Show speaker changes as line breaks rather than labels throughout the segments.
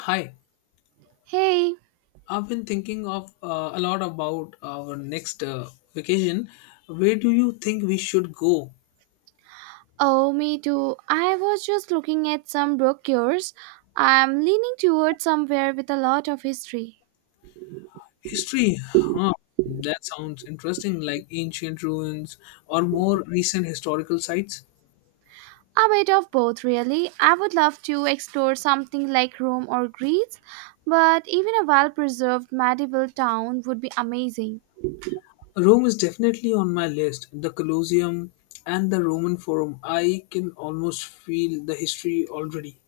Hi,
Hey,
I've been thinking of a lot about our next vacation. Where do you think we should go?
oh, me too. I was just looking at some brochures. I'm leaning towards somewhere with a lot of history.
History, huh? That sounds interesting, like ancient ruins or more recent historical sites.
A bit of both, really. I would love to explore something like Rome or Greece, but even a well preserved medieval town would be amazing.
Rome is definitely on my list. The Colosseum and the Roman Forum. I can almost feel the history already.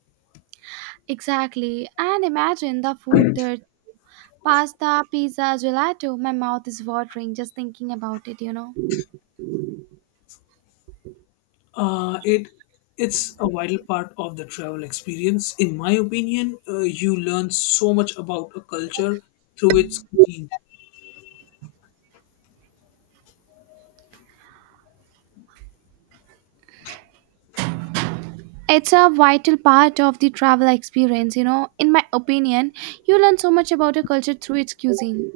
Exactly, and imagine the food there pasta, pizza, gelato. My mouth is watering just thinking about it.
Uh, it it's a vital part of the travel experience. In my opinion, you learn so much about a culture through its cuisine.
It's a vital part of the travel experience. In my opinion, you learn so much about a culture through its cuisine.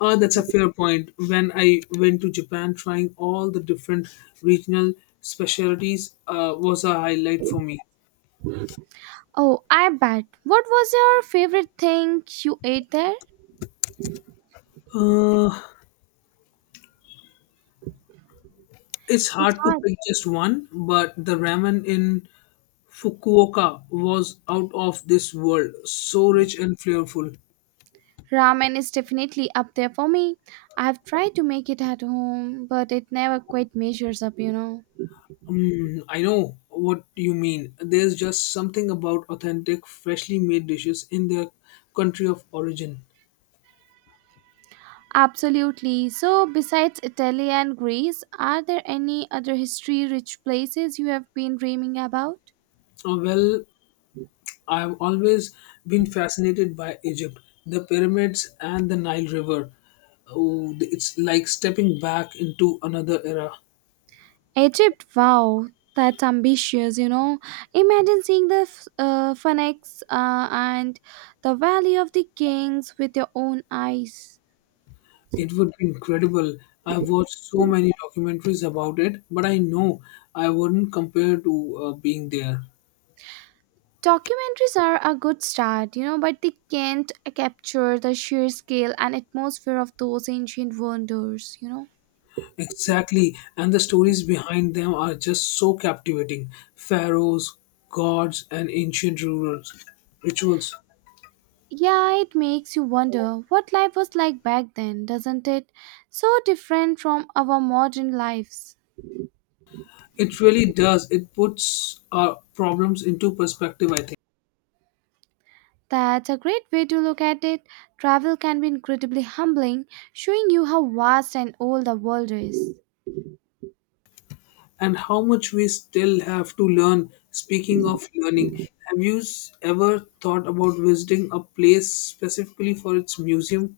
That's a fair point. When I went to Japan, trying all the different regional specialties was a highlight for me.
Oh, I bet. What was your favorite thing you ate there?
Uh, it's
It's
hard to
hard.
pick just one, but the ramen in Fukuoka was out of this world, so rich and flavorful.
Ramen is definitely up there for me. I've tried to make it at home, but it never quite measures up.
Mm, I know what you mean. There's just something about authentic, freshly made dishes in their country of origin.
Absolutely. So, besides Italy and Greece, are there any other history rich places you have been dreaming about?
Well, I've always been fascinated by Egypt, the pyramids, and the Nile River. Oh, it's like stepping back into another era.
Egypt, wow, that's ambitious. Imagine seeing the Phoenix and the Valley of the Kings with your own eyes.
It would be incredible. I've watched so many documentaries about it, but I know I wouldn't compare to being there.
Documentaries are a good start, but they can't capture the sheer scale and atmosphere of those ancient wonders.
Exactly, and the stories behind them are just so captivating. Pharaohs, gods, and ancient rulers, rituals.
Yeah, it makes you wonder what life was like back then, doesn't it? So different from our modern lives.
It really does. It puts our problems into perspective, I think,
That's a great way to look at it. Travel can be incredibly humbling, showing you how vast and old the world is.
and how much we still have to learn. Speaking of learning, ever thought about visiting a place specifically for its museum?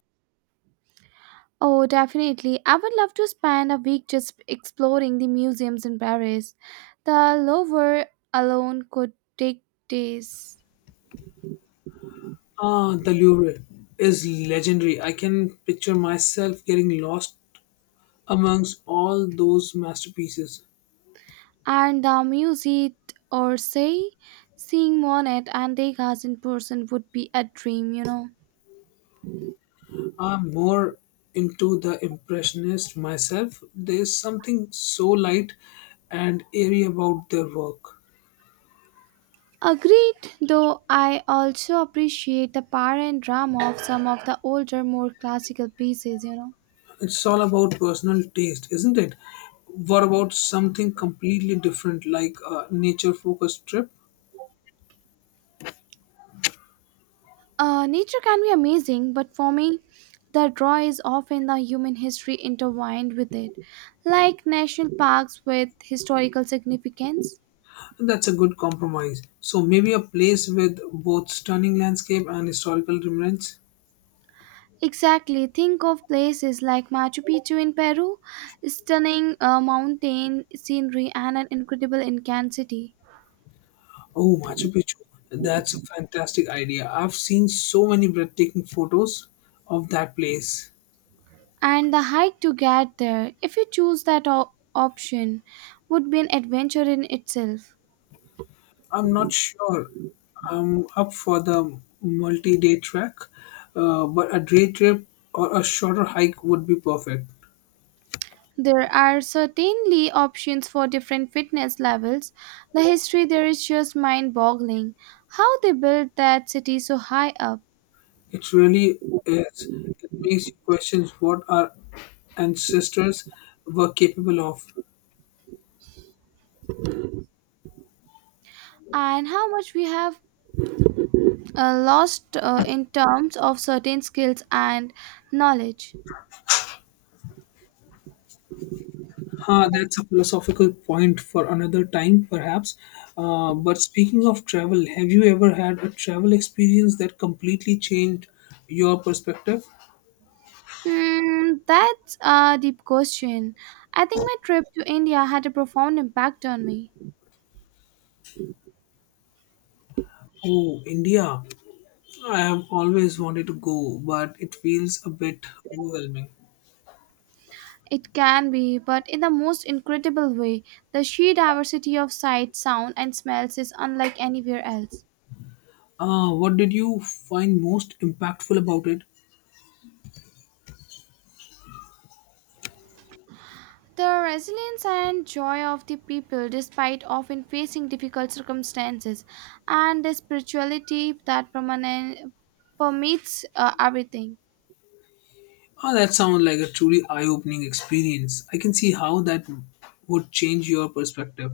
Oh, definitely. I would love to spend a week just exploring the museums in Paris. The Louvre alone could take days.
Ah, the Louvre is legendary. I can picture myself getting lost amongst all those masterpieces.
And the Musée d'Orsay, seeing Monet and Degas in person would be a dream.
I'm more into the impressionist myself. There's something so light and airy about their work.
Agreed, though I also appreciate the power and drama of some of the older, more classical pieces.
It's all about personal taste, isn't it? What about something completely different like a nature focused trip?
Nature can be amazing, but for me, the draw is often the human history intertwined with it, like national parks with historical significance.
That's a good compromise. So maybe a place with both stunning landscape and historical remnants.
Exactly, think of places like Machu Picchu in Peru, stunning mountain scenery, and an incredible Incan city.
Oh, Machu Picchu. That's a fantastic idea. I've seen so many breathtaking photos of that place.
And the hike to get there, if you choose that option, would be an adventure in itself.
I'm not sure. I'm up for the multi-day trek, but a day trip or a shorter hike would be perfect.
There are certainly options for different fitness levels. The history there is just mind boggling. How they built that city so high up,
It really is. It makes you question what our ancestors were capable of.
and how much we have lost in terms of certain skills and knowledge.
Huh, that's a philosophical point for another time, perhaps. But speaking of travel, have you ever had a travel experience that completely changed your perspective?
Hmm, that's a deep question. I think my trip to India had a profound impact on me.
Oh, India. I have always wanted to go, but it feels a bit overwhelming.
It can be, but in the most incredible way. The sheer diversity of sights, sound, and smells is unlike anywhere else.
What did you find most impactful about it?
The resilience and joy of the people, despite often facing difficult circumstances, and the spirituality that permeates everything.
Oh, that sounds like a truly eye opening experience. I can see how that would change your perspective.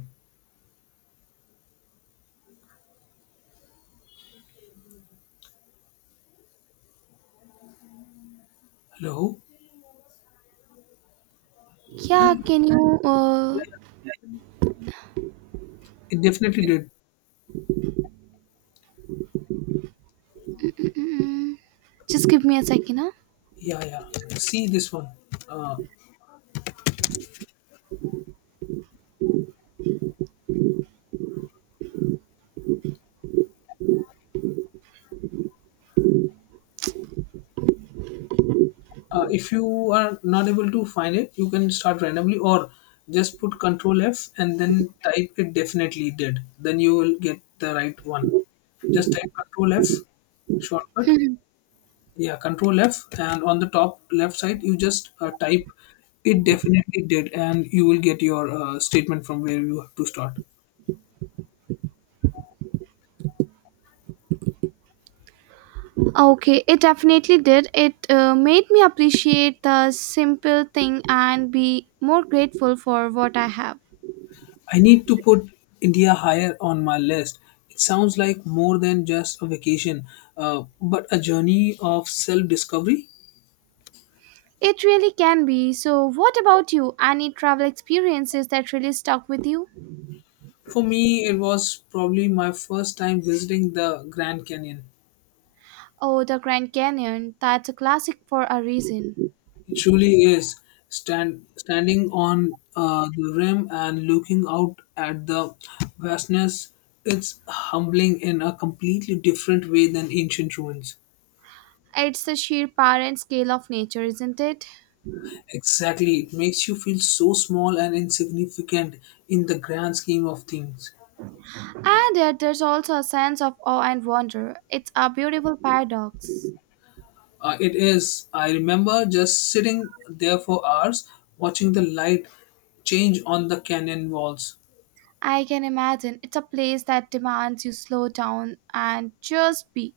Hello?
Yeah,
Hello?
can you
Yeah, yeah. It definitely did.
just give me a second, huh?
Yeah, yeah. See this one. Uh, if you are not able to find it, you can start randomly or just put Control F and then type it definitely did. Then you will get the right one. Just type Control F, shortcut. Yeah, Control F, and on the top left side, you just type it definitely did, and you will get your statement from where you have to start.
Okay, it definitely did. It made me appreciate the simple thing and be more grateful for what I have.
I need to put India higher on my list. It sounds like more than just a vacation, but a journey of self discovery.
It really can be. So, what about you? Any travel experiences that really stuck with you?
For me, it was probably my first time visiting the Grand Canyon.
Oh, the Grand Canyon. That's a classic for a reason.
It truly is standing on the rim and looking out at the vastness. It's humbling in a completely different way than ancient ruins.
It's the sheer power and scale of nature, isn't it?
Exactly, it makes you feel so small and insignificant in the grand scheme of things.
And yet, there's also a sense of awe and wonder. It's a beautiful paradox.
It is. I remember just sitting there for hours watching the light change on the canyon walls.
I can imagine it's a place that demands you slow down and just be.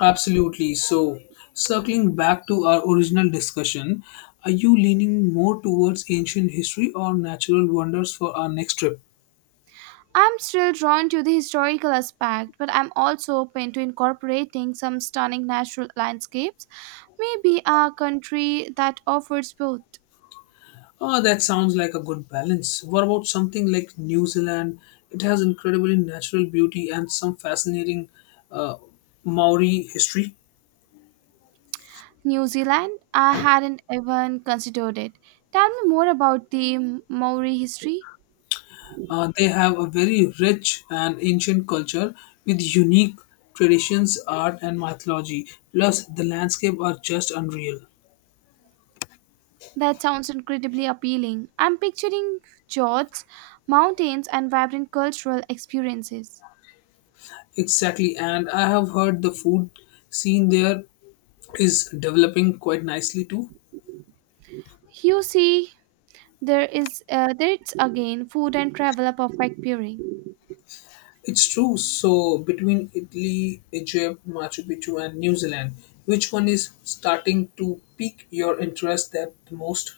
Absolutely. So, circling back to our original discussion, are you leaning more towards ancient history or natural wonders for our next trip?
I'm still drawn to the historical aspect, but I'm also open to incorporating some stunning natural landscapes, maybe a country that offers both.
Oh, that sounds like a good balance. What about something like New Zealand? It has incredibly natural beauty and some fascinating uh, Maori history.
New Zealand, I hadn't even considered it. Tell me more about the Maori history.
They have a very rich and ancient culture with unique traditions, art, and mythology. Plus, the landscape are just unreal.
That sounds incredibly appealing. I'm picturing fjords, mountains, and vibrant cultural experiences.
Exactly, and I have heard the food scene there is developing quite nicely too.
You see, there it's again food and travel a perfect pairing.
It's true. So between Italy, Egypt, Machu Picchu, and New Zealand, which one is starting to pique your interest that the most?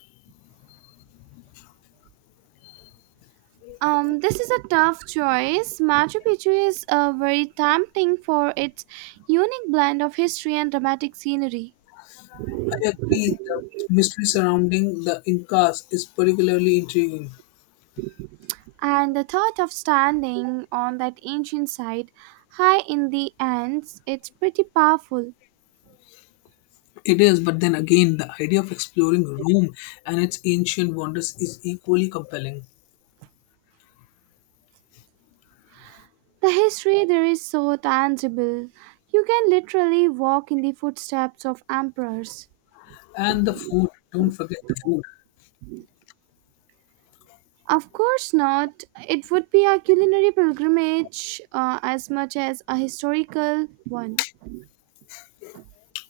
This is a tough choice. Machu Picchu is very tempting for its unique blend of history and dramatic scenery.
I agree. The mystery surrounding the Incas is particularly intriguing.
And the thought of standing on that ancient site high in the Andes, it's pretty powerful.
It is, but then again, the idea of exploring Rome and its ancient wonders is equally compelling.
The history there is so tangible. You can literally walk in the footsteps of emperors.
And the food, don't forget the food.
Of course not. It would be a culinary pilgrimage as much as a historical one.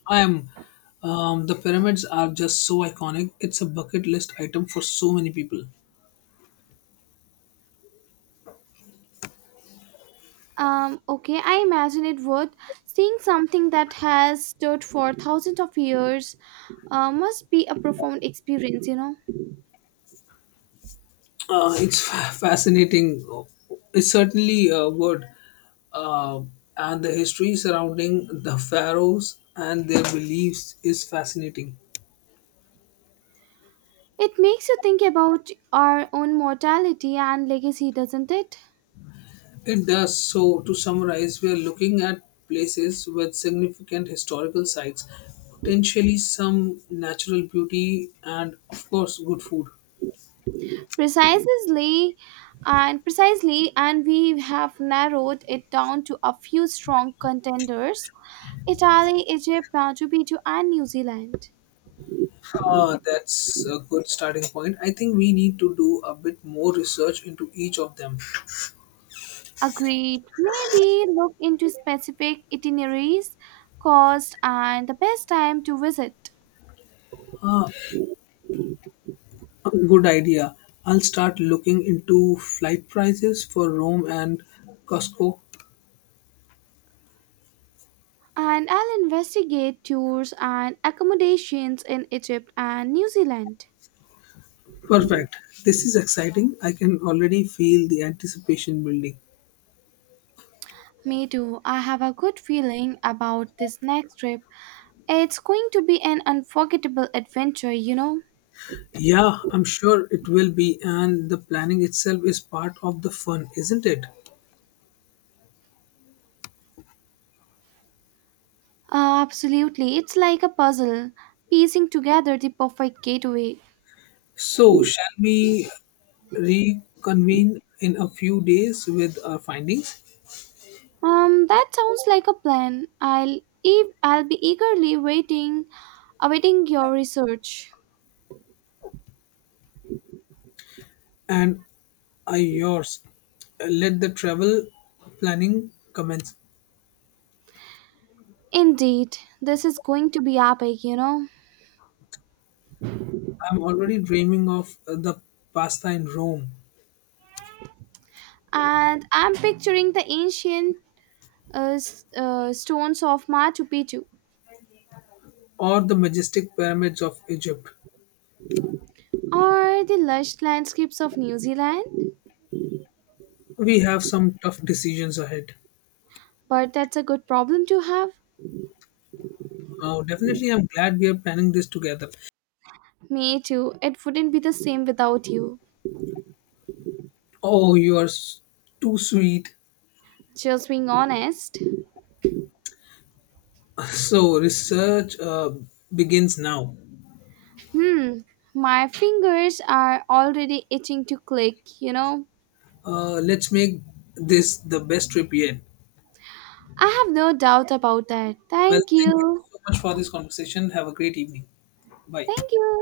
I am. The pyramids are just so iconic. It's a bucket list item for so many people.
Okay, I imagine it would. Seeing something that has stood for thousands of years must be a profound experience.
It's fascinating. It's certainly a word. Uh, and the history surrounding the pharaohs and their beliefs is fascinating.
It makes you think about our own mortality and legacy, doesn't it?
It does. So, to summarize, we are looking at places with significant historical sites, potentially some natural beauty, and of course, good food.
Precisely, precisely, and we have narrowed it down to a few strong contenders: Italy, Egypt, Now, Djibouti, and New Zealand.
That's a good starting point. I think we need to do a bit more research into each of them.
Agreed. Maybe look into specific itineraries, cost, and the best time to visit.
Ah, good idea. I'll start looking into flight prices for Rome and Costco.
And I'll investigate tours and accommodations in Egypt and New Zealand.
Perfect. This is exciting. I can already feel the anticipation building.
Me too. I have a good feeling about this next trip. It's going to be an unforgettable adventure, you know?
Yeah, I'm sure it will be, and the planning itself is part of the fun, isn't it?
Absolutely. It's like a puzzle, piecing together the perfect gateway.
So, shall we reconvene in a few days with our findings?
That sounds like a plan. I'll be eagerly waiting, awaiting your research.
And are yours. Let the travel planning commence.
Indeed, this is going to be epic.
I'm already dreaming of the pasta in Rome
And I'm picturing the ancient stones of Machu Picchu
or the majestic pyramids of Egypt.
or the lush landscapes of New Zealand.
We have some tough decisions ahead.
But that's a good problem to have.
Oh, definitely, I'm glad we are planning this together.
Me too. It wouldn't be the same without you.
Oh, you are s- Too sweet.
Just being honest.
So, research begins now.
Hmm. My fingers are already itching to click.
Let's make this the best trip yet.
I have no doubt about that.
Well,
Thank
thank you
you.
so much for this conversation. Have a great evening. Bye.
Thank you.